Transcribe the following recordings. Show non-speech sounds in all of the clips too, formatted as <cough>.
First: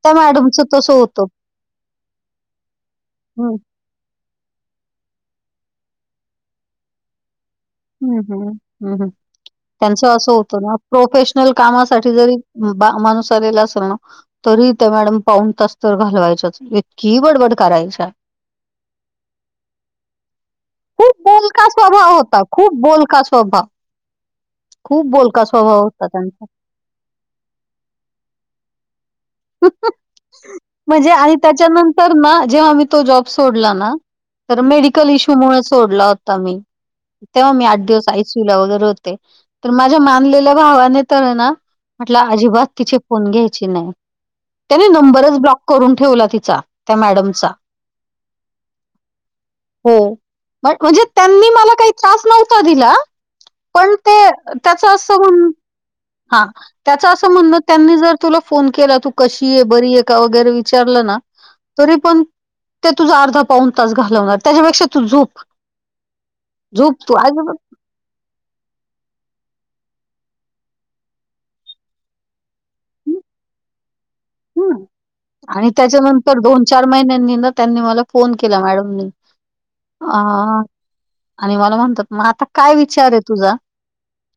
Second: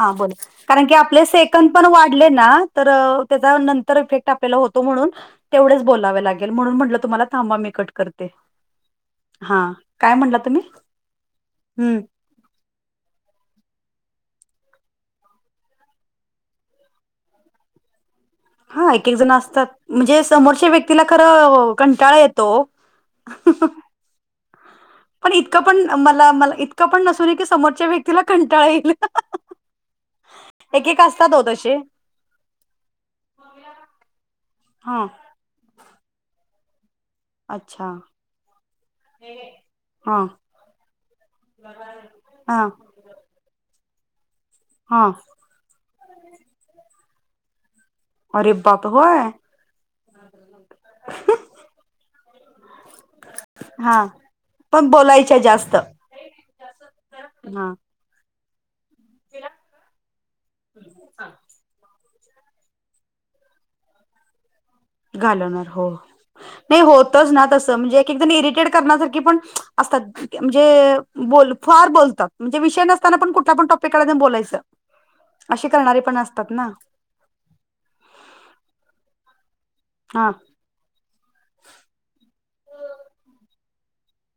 हा त्या बोल, मॅडमचं कारण तसं की आपले होतं. सेकंद पण वाढले ना, तर तेजा हं, <unintelligible> आपल्याला होतो म्हणून तेवढेच बोलावे लागेल, म्हणून म्हटलं तुम्हाला थांबा, मी कट हम्म करते हम्म हं हं, हा काय त्यांचं असं म्हटला तुम्ही होतं ना, प्रोफेशनल हम्म कामासाठी जरी बा माणुस आलेला असेल ना तरी त्या मॅडम पाऊण तास तर घालवायच्याच, इतकी बडबड करायच्या. हा, एक एक जण असतात म्हणजे समोरच्या व्यक्तीला खरं कंटाळा येतो ओ. बोल का स्वभाव. खूप पण बोलका इतकं पण स्वभाव होता मला त्यांचा. मला इतकं पण नसुने की, समोरच्या व्यक्तीला कंटाळा येईल. <unintelligible> म्हणजे असतात आणि हो तसे त्याच्यानंतर ना जेव्हा मी तो जॉब सोडला ना तर, हा मेडिकल इशू मुळे सोडला होता मी, तेव्हा मी आठ अच्छा दिवस आय सी यू ला वगैरे होते. तर माझ्या हा मानलेल्या भावाने तर ना म्हटलं, हा अजिबात तिचे फोन घ्यायचे नाही. त्याने हा नंबरच ब्लॉक करून ठेवला तिचा, त्या मॅडमचा. अरे बाप होय. हो बट म्हणजे त्यांनी मला काही त्रास नव्ह ता दिला पण हा ते त्याच पण अस बोलायच्या हून जास्त हा, त्याच असं म्हणण हा त्यांनी जर तुला फोन केला. तू कशीये? बरी आहे का? वगैरे विचारलं ना, तरी पण ते तुझा अर्धा पाऊन तास घालवणार. त्याच्यापेक्षा तू झोप घालवणार हो. नाही झोप तू होतच ना अजिबात तसं म्हणजे एकेक जण इरिटेट करण्यासारखी पण असतात. म्हणजे बोल फार बोलतात म्हणजे विषय नसताना, पण कुठला पण टॉपिक काढायचं आणि बोलायच. हू आणि त्याच्यानंतर दोन, ना चार महिन्यांनी ना त्यांनी मला फोन केला मॅडमनी आ हा आणि मला म्हणतात, मग आता काय विचार आहे तुझा?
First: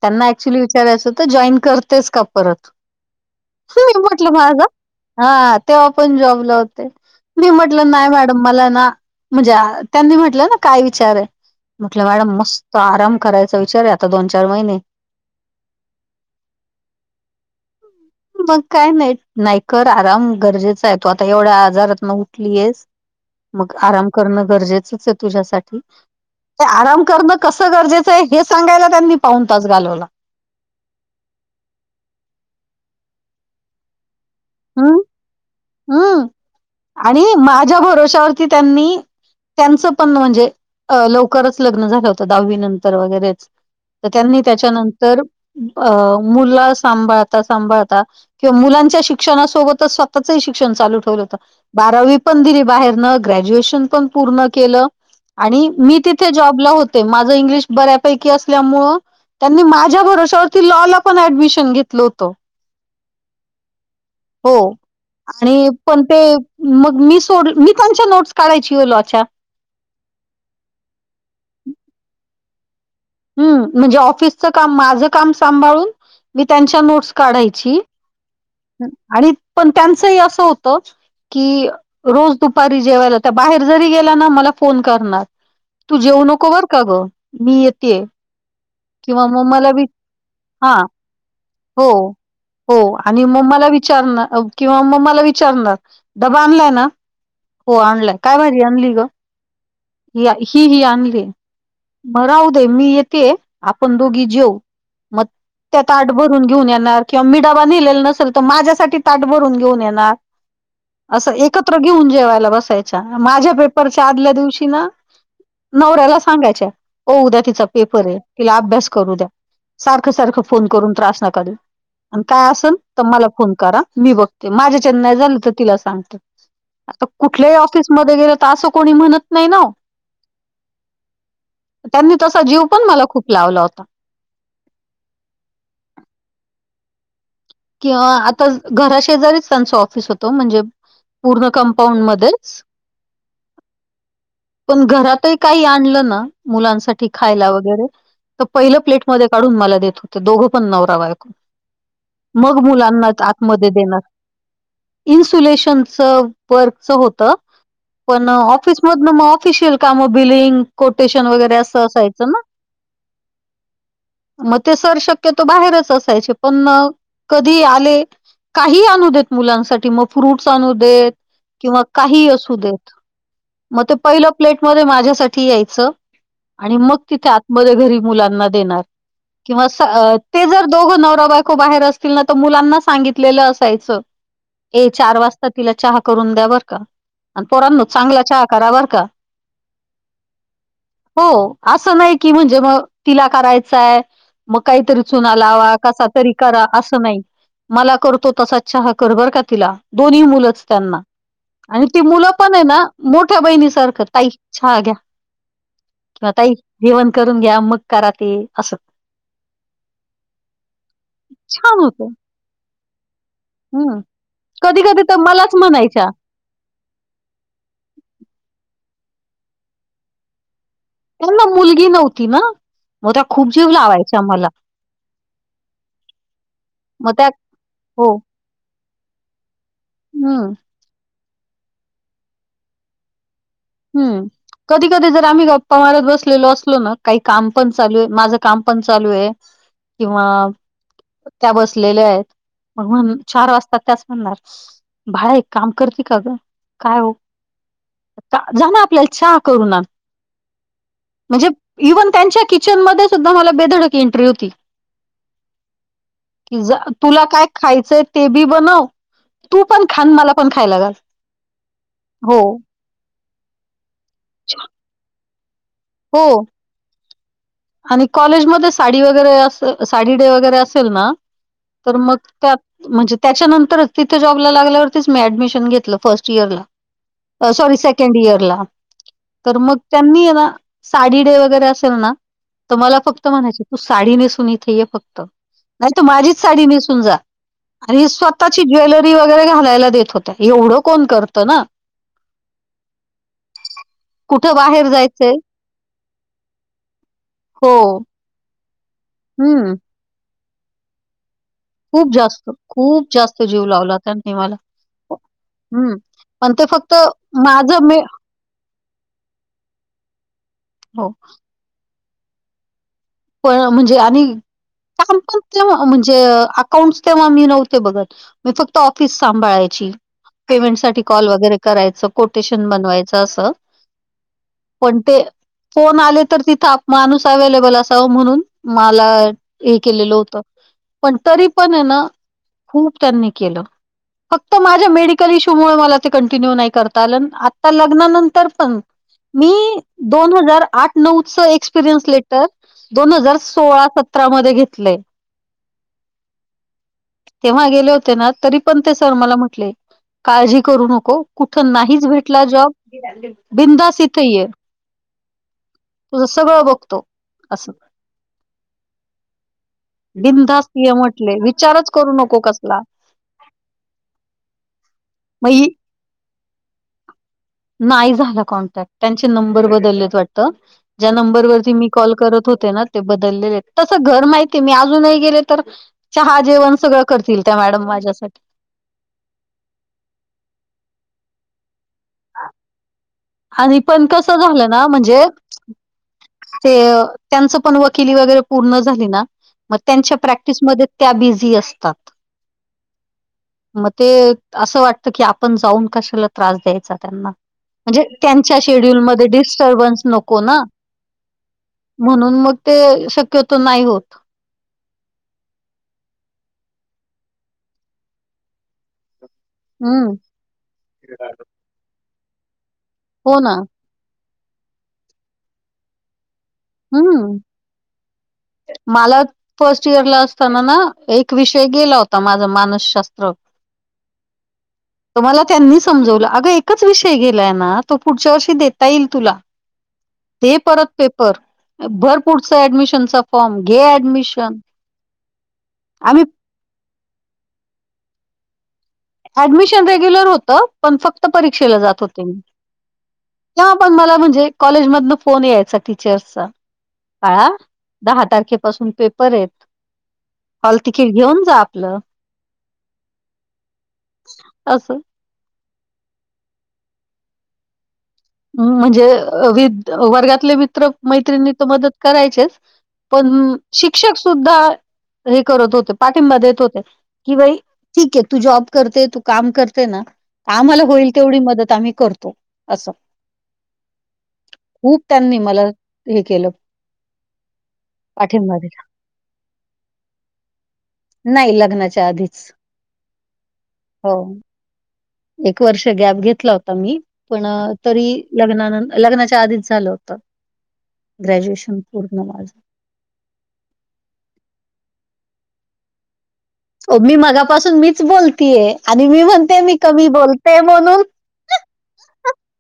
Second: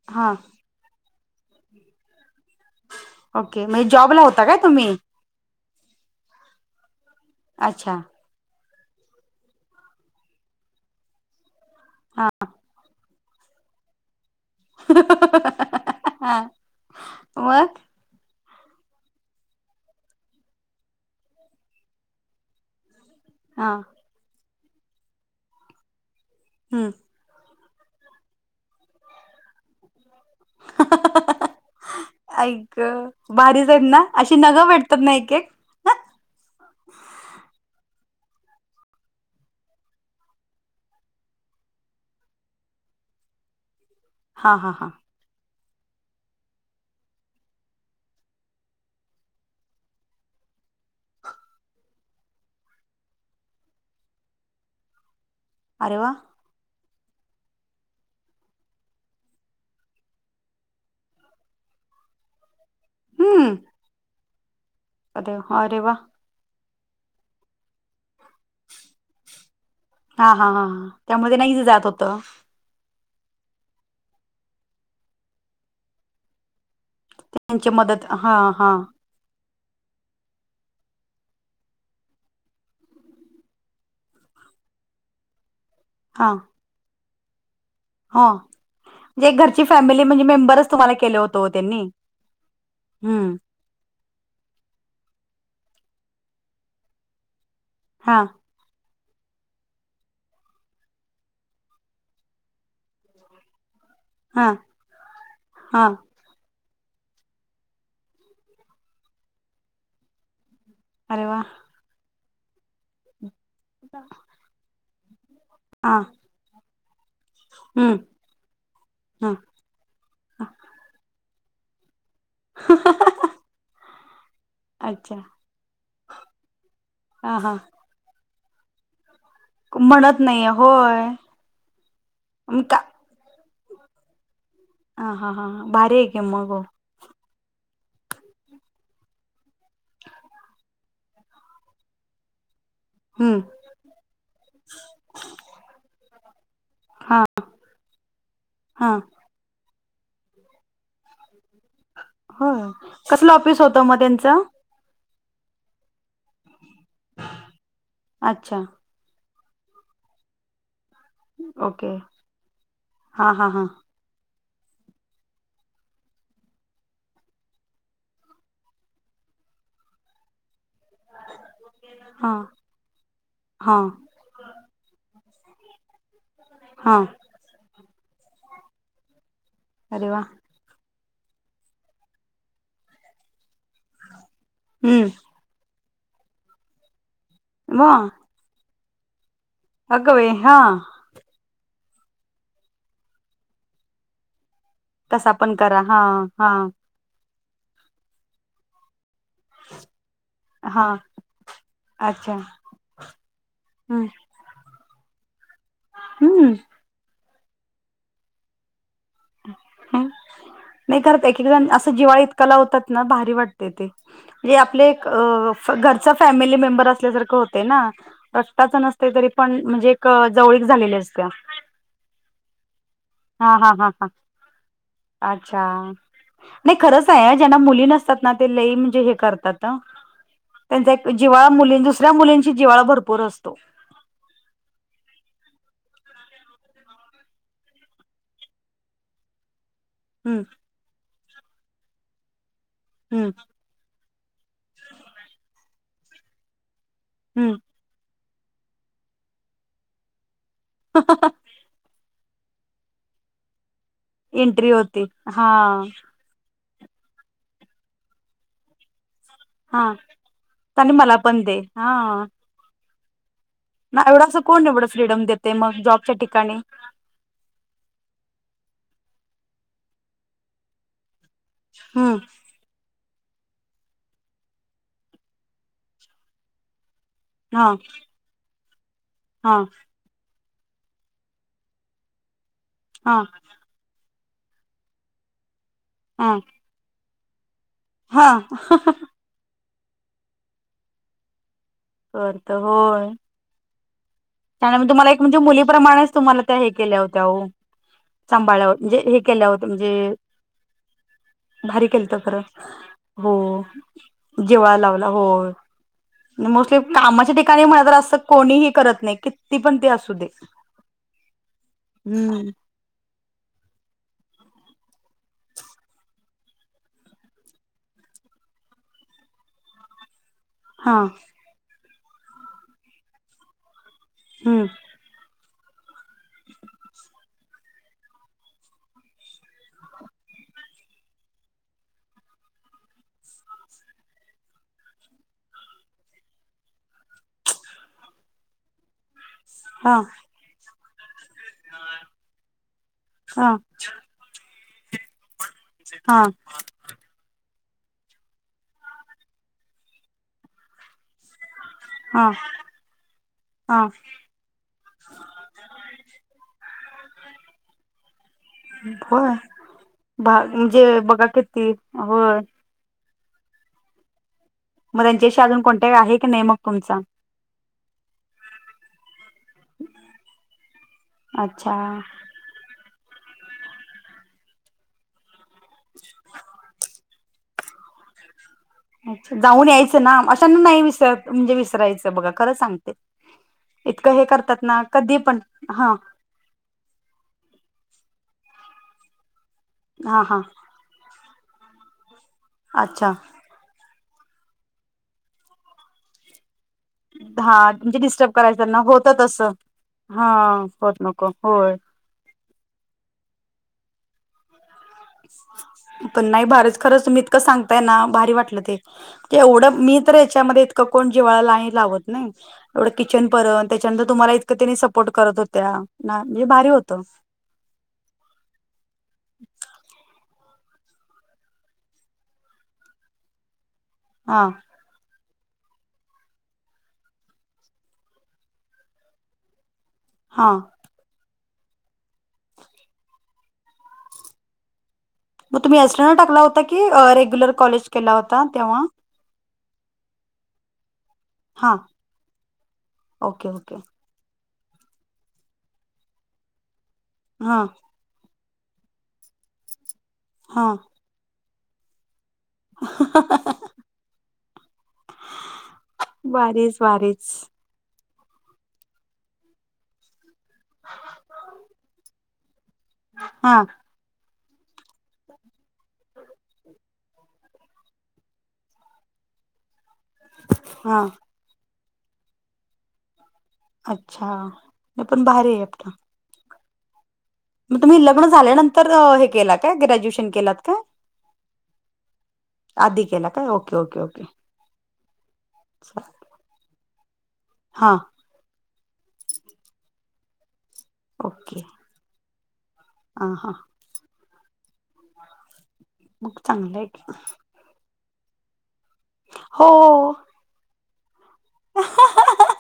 त्यांना हा ऍक्च्युली विचारायचं होत, जॉईन करतेस का परत? ओके, म्हणजे जॉबला होता काय तुम्ही? हा तेव्हा पण जॉबला होते मी म्हटलं अच्छा नाही म मला ना म्हणजे त्यांनी म्हटलं ना काय विचार आहे. म्हटलं मॅडम हा मस्त आराम करायचा विचार आता दोन, चार महिने. हुहू <unintelligible> मग मग काय नाही नाहीकर आराम गरजेचा आहे तो आता एवढ्या आजारातन उठलीयस मग हा आराम करणं गरजेचच आहे तुझ्यासाठी ते हम्म आराम करण कसं गरजेचं आहे हे सांगायला त्यांनी पाऊण तास घालवला. आई ग भारीच आहेत ना अशी नगं हं, भेटतात ना एकेक? हं आणि माझ्या भरोश्यावरती त्यांनी त्यांचं पण म्हणजे अ लवकरच लग्न झालं होतं दहावी नंतर वगैरेच तर त्यांनी हा हा हा त्याच्यानंतर अ मुल सांभाळता, सांभाळता किंवा मुलांच्या शिक्षणासोबतच स्वतःचही शिक्षण चालू ठेवलं होतं. बारावी पण दिली बाहेरनं ग्रॅज्युएशन पण पूर्ण केलं. आणि अरे मी वा तिथे जॉबला होते माझं इंग्लिश बऱ्यापैकी असल्यामुळं त्यांनी माझ्या भरोश्यावरती लॉ ला पण ऍडमिशन घेतलं होत. हम्म. हो अरे आणि अरे वा पण ते मग मी सोड मी त्यांच्या नोट्स काढायची ओ लोच्या. हा हा हा त्यामुळे ना इझी जात होतं. हम्म, म्हणजे ऑफिसचं काम माझं काम सांभाळून मी त्यांच्या नोट्स त्यांची काढायची मदत हा हा आणि पण त्यांचही असं होत कि रोज दुपारी जेवायला त्या बाहेर जरी गेला ना मला फोन करणार. तू जेऊ नको बर का ग मी येतीये. आ म्हणजे एक घरची फॅमिली म्हणजे मेंबरच हा तुम्हाला केल होत ओ त्यांनी. हो हो आणि हम्म मग मला विचारण किंवा मग मला विचारणार डबा आणलाय ना हो आणलाय हा काय भाजी आणली ग ही ही आणली म राहू दे मी येतीये आपण दोघी हा जेऊ मग त्या हा ताटभर भरून घेऊन येणार किंवा मी डाबा नेलेला नसेल तर माझ्यासाठी ताट भरून घेऊन येणार. अरे असं वा एकत्र घेऊन जेवायला बसायच्या माझ्या पेपरच्या आदल्या दिवशी ना हा नवऱ्याला सांगायच्या ओ उद्या तिचा हम्म पेपर आहे तिला अभ्यास करू द्या. हा सारखं, सारखं फोन करून त्रास नका देऊ आणि काय असेल तर मला फोन करा मी बघ ते माझं चॅन नाही अच्छा झालं तर तिला सांगते आता हा हा कुठल्याही ऑफिसमध्ये गेलं तर असं कोणी म्हणत नाही नव म्हणत नाही होय त्यांनी तसा मग जीव का पण मला खूप लावला होता. ह हा हा भारी आहे की मग हो. <unintelligible> आता घराशेजारीच त्यांच ऑफिस होतो म्हणजे पूर्ण कंपाऊंड मध्येच. हम्म. पण घरातही काही आणलं ना मुलांसाठी हा खायला वगैरे तर पहिलं हा प्लेट मध्ये काढून मला देत होते, दोघं पण नवरा व बायको. मग होय मुलांना च कसलं ऑफिस आतमध्ये होतं मग देणार. त्यांचं इन्सुलेशनच वर्च होत पण अच्छा ऑफिस मग ना म ऑफिशियल काम बिलिंग कोटेशन वगैरे असं ओके असायचं ना. हा हा हा मग ते सर शक्यतो बाहेरच असायचे पण मग कधी आले, काही आणू देत मुलांसाठी मग फ्रूट्स आणू दे किंवा काही हा असू देत, हा मग ते पहिलं प्लेट म माझ्यासाठी यायचं, आणि हा मग तिथे आतमध्ये घरी मुलांना देणार. किंवा अरे वा ते अस जर दोघं नवरा बायको बाहेर असतील तील ना तर मुलांना सांगितलेलं असायचं, ए हम्म चार वाज ता, तिला चहा करून द्या बरं का, आन् पोरांनो मग चांगला चहा करा बरं का. अगं बइ, हां हो असं नाही की म्हणजे म तिला करायचाय म काहीतरी चुना कसा पण लावा, करा हा कसा तरी हा करा असे त नाही, मला करतो तसाच चहा कर बरं का तिला, दोन्ही मुलंच हा त्यांना. आणि ती मुलं अच्छा पण ये ना मोठ्या बहिणीसारखं हम्म ताई छहा घ्या. किंवा हम्म, ताई जेवण करून घ्या, मग करा ते असं. हा, मी करते की छान <unintelligible> होतं. जिवाळा इतका लावतात ना भारी वाटते हम्म ते कधी आपले कधी एक, तर मलाच म्हणायच्या घरचाचं फॅमिली मेंबर असल्या सारखं होतंय ना, रक्ताच नसतोय तरी पण म्हणजे एक जवळीक झालेले असते. त्यांना मुलगी नव्हती ना, मग त्या खूप हा जीव हा हा हा. लावायच्या मला. अच्छा, नाही खरंच मग त्या आहे, ज्यांना मुली नसतात ना ते लई म्हणजे लैय करतात हं. हं, त्यांचा एक जिवाळा मुली, दुसऱ्या मुलींशी जिवाळा भरपूर असतो. हम्म, कधी- कधी जर आम्ही गप्पा मारत बसलेलो असलो ना, काही काम पण चालू आहे, माझं काम पण चालू आहे. <inaudible> किंवा त्या बसलेल्या आहेत मग म्हणुन हम्म चार वाजताच. हो ना, बाळा एक काम करती का गं, काय ओ? हम्म, जा, जाना आपल्याला चहा करून आन. हा, हा, हा, म्हणजे इव्हनं त्यांच्या किचन मध्ये सुद्धा मला बे धडक एंट्री होती, हा. कि जा तुला काय खायचंय ते बी बनव तू पण हा. खा अन् मला पण खायला आणि घाल, मला पण दे हा. हो ना एवढासा अस कोण एवढ फ्रीडम देतय मग ज हो, आणि कॉलेजमध्ये साडी वगैरे असे साडी डे वगैरे असेल ना तर मग हम्म त्या म्हणजे त्याच्यानंतरच तिथे जॉबला लागल्या वरतीच मी ऍडमिशन घेतल फर्स्ट इयरला. अं हा सॉरी सेकंड इयर ला, हा तर मग त्यांनी ये ना साडी डे वगैरे असेल ना, तर मला हा फक्त म्हणायचे तू साडी नेसून इथे ये फक्त. नाही तू हा. माझीच साडी नेसून जा, आणि हा. स्वतःची ज्वेलरी वगैरे घालायला देत होत हे एवढं कोण करत ना. करतं, होय. कुठं त्यांनी बाहेर तुम्हाला एक जायचंय म्हणजे मुलीप्रमाणेच तुम्हाला त्या हे केल्या होत्या ओ हो. सांभाळल्यावर म्हणजे हे केलं होतं हं, म्हणजे भारी खूप केलतं खरं जास्त, खूप हो जास्त जीव लावला त्यांनी मला. जिव्हाळा लावला होय. हं, पण ते मोस्टली फक्त कामाच्या ठिकाणी मला माझं तर मी असं कोणीही करत नाही की ती पण ते असू दे हो, हम्म् होय म्हणजे आणि काम पण तेव्हा म्हणजे अकाउंट्स तेव्हा मी नव्हते बघत मी फक्त ऑफिस सांभाळायची पेमेंट हा साठी कॉल वगैरे करायचं कोटेशन बनवायचं असं हम्म पण ते फोन आले तर तिथं माणूस अव्हेलेबल अस तं म्हणून मला हे केलेलं होतं पण तरी पण हे ना खूप त्यांनी केलं. फक्त माझ्या मेडिकल इशू मुळं मला ते कंटिन्यू नाही करता आलं आता लग्नानंतर पण मी हा आठ नऊच एक्सपिरियन्स लेटर दोन हजार हा सोळा सतरा मध्ये घेतलंय हा तेव्हा गेले होते ना तरी पण ते सर मला म्हटले काळजी करू नको कुठं नाहीच हा भेटला जॉब हा बिंदास इथं ये तूझं सगळ बघतो. असं. होय भा बिनधास्त ये म्हणजे बघा म्हटले कि ती विचारच करू होय नको कसला मग त्यांच्याशी अजून कॉन्टॅक्ट आहे की नाही मग तुमचा? नाही झाला कॉन्टॅक्ट त्यांचे नंबर बदललेत वाटतं ज्या नंबर वरती मी अच्छा. कॉल करत होते ना ते बदललेले तस घर माहिती मी अजूनही गेले तर चहा जेवण सगळं करतील त्या मॅडम माझ्यासाठी अच्छा जाऊन यायचं ना अशांना नाही विसर म्हणजे विसरायच बघा खरं सांगते आणि पण इतकं हे कसं करतात झालं ना कधी म्हणजे पण हा ते त्यांचं पण वकिली वगैरे पूर्ण झाली ना मग त्यांच्या हा हा प्रॅक्टिसमध्ये त्या बिझी असतात. अच्छा मग ते असं वाटतं की आपण जाऊन कशाला त्रास द्यायचा त्यांना. हा म्हणजे डिस्टर्ब करायच त्यांच्या त्यांना होतं शेड्यूलमध्ये तसं डिस्टर्बन्स हा नको ना. होत नको होय म्हणून मग ते शक्यतो नाही होत. पण नाही भारत खरच तुम्ही इतक सांगताय ना भारी वाटलं ते तेवढ मी हम्म तर हेच्यामध्ये इतक कोण जिव्हाळा नाही लावत नाही एवढ किचन हो ना पर्यंत ते त्याच्यानंतर तुम्हाला इतक त्यांनी सपोर्ट करत होत्या ना म्हणजे भारी होतं हम्म <inaudible> मला फर्स्ट इयर ला असताना ना एक विषय गेला होता माझा मानसशास्त्र हा त मला त्यांनी समजवलं अगं एकच विषय गेलाय ना तो पुढच्या वर्षी देता येईल तुला. <inaudible> हा दे परत पेपर भर पुढचा ऍडमिशनचा फॉर्म घे ऍडमिशन. मग तुम्ही <unintelligible> आम्ही टाकला होता की रेग्युलर कॉलेज केला होता तेव्हा. ऍडमिशन रेग्युलर होतं. पण फक्त हा परीक्षेला जात होते मी, ओके हा ओके पण मला म्हणजे कॉलेज मधन फोन यायचा टीचर्सचा, आ हा दहा तारखेपासून पेपर आहेत, हा हॉल तिकीट घेऊन जा आपलं. <unintelligible> असं भारीच, भारीच. हम्म म्हणजे वि वर्गातले मित्र मैत्रिणी तर मदत करायचेच हा पण शिक्षक सुद्धा हे करत होते पाठिंबा देत होते. की बाई ठीक आहे तू जॉब करते तू काम करते ना तर आम्हाला हा होईल तेवढी मदत आम्ही करतो असं अच्छा. खूप नाही पण त्यांनी भारी मला आहे आपलं हे केलं मग तुम्ही लग्न पाठिंबा दिला. झाल्यानंतर हे केल काय ग्रॅज्युएशन केलत काय? नाही लग्न आधी केल काय ओके ओके ओके. एक वर्ष गॅप घेतली आता मी पण हा तरी लग्नानंत लग्नाच्या आधीच झालं होत ग्रॅज्युएशन पूर्ण माझं हा हा. मग चांगल मी मागापासून मीच बोलतीये आणि मी म्हणते हो मी कमी बोलते म्हणून. <unintelligible>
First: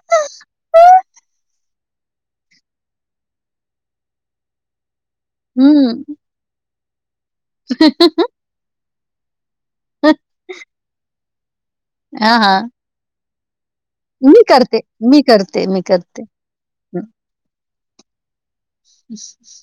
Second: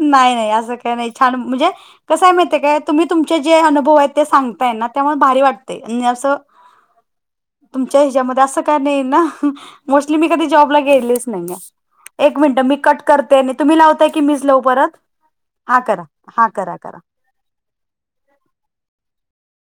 नाही नाही असं काही नाही छान म्हणजे कसय माहितिय काय तुम्ही तुमचे जे अनुभव आहेत ते सांग ताय ना त्यामुळे भारी वाटतय आणि हम्म. अस तुमच्या ह्याचमधे अस त्यामुळेना मोस्टली मी कधी जॉबला गेलीच नाहीये, हा, एक मिनट हा. मी कट करते आणि तुम्ही लावताय की मी मीच लाऊ करते, परत, मी करते, हा मी करा करते. हा करा करा. <inaudible>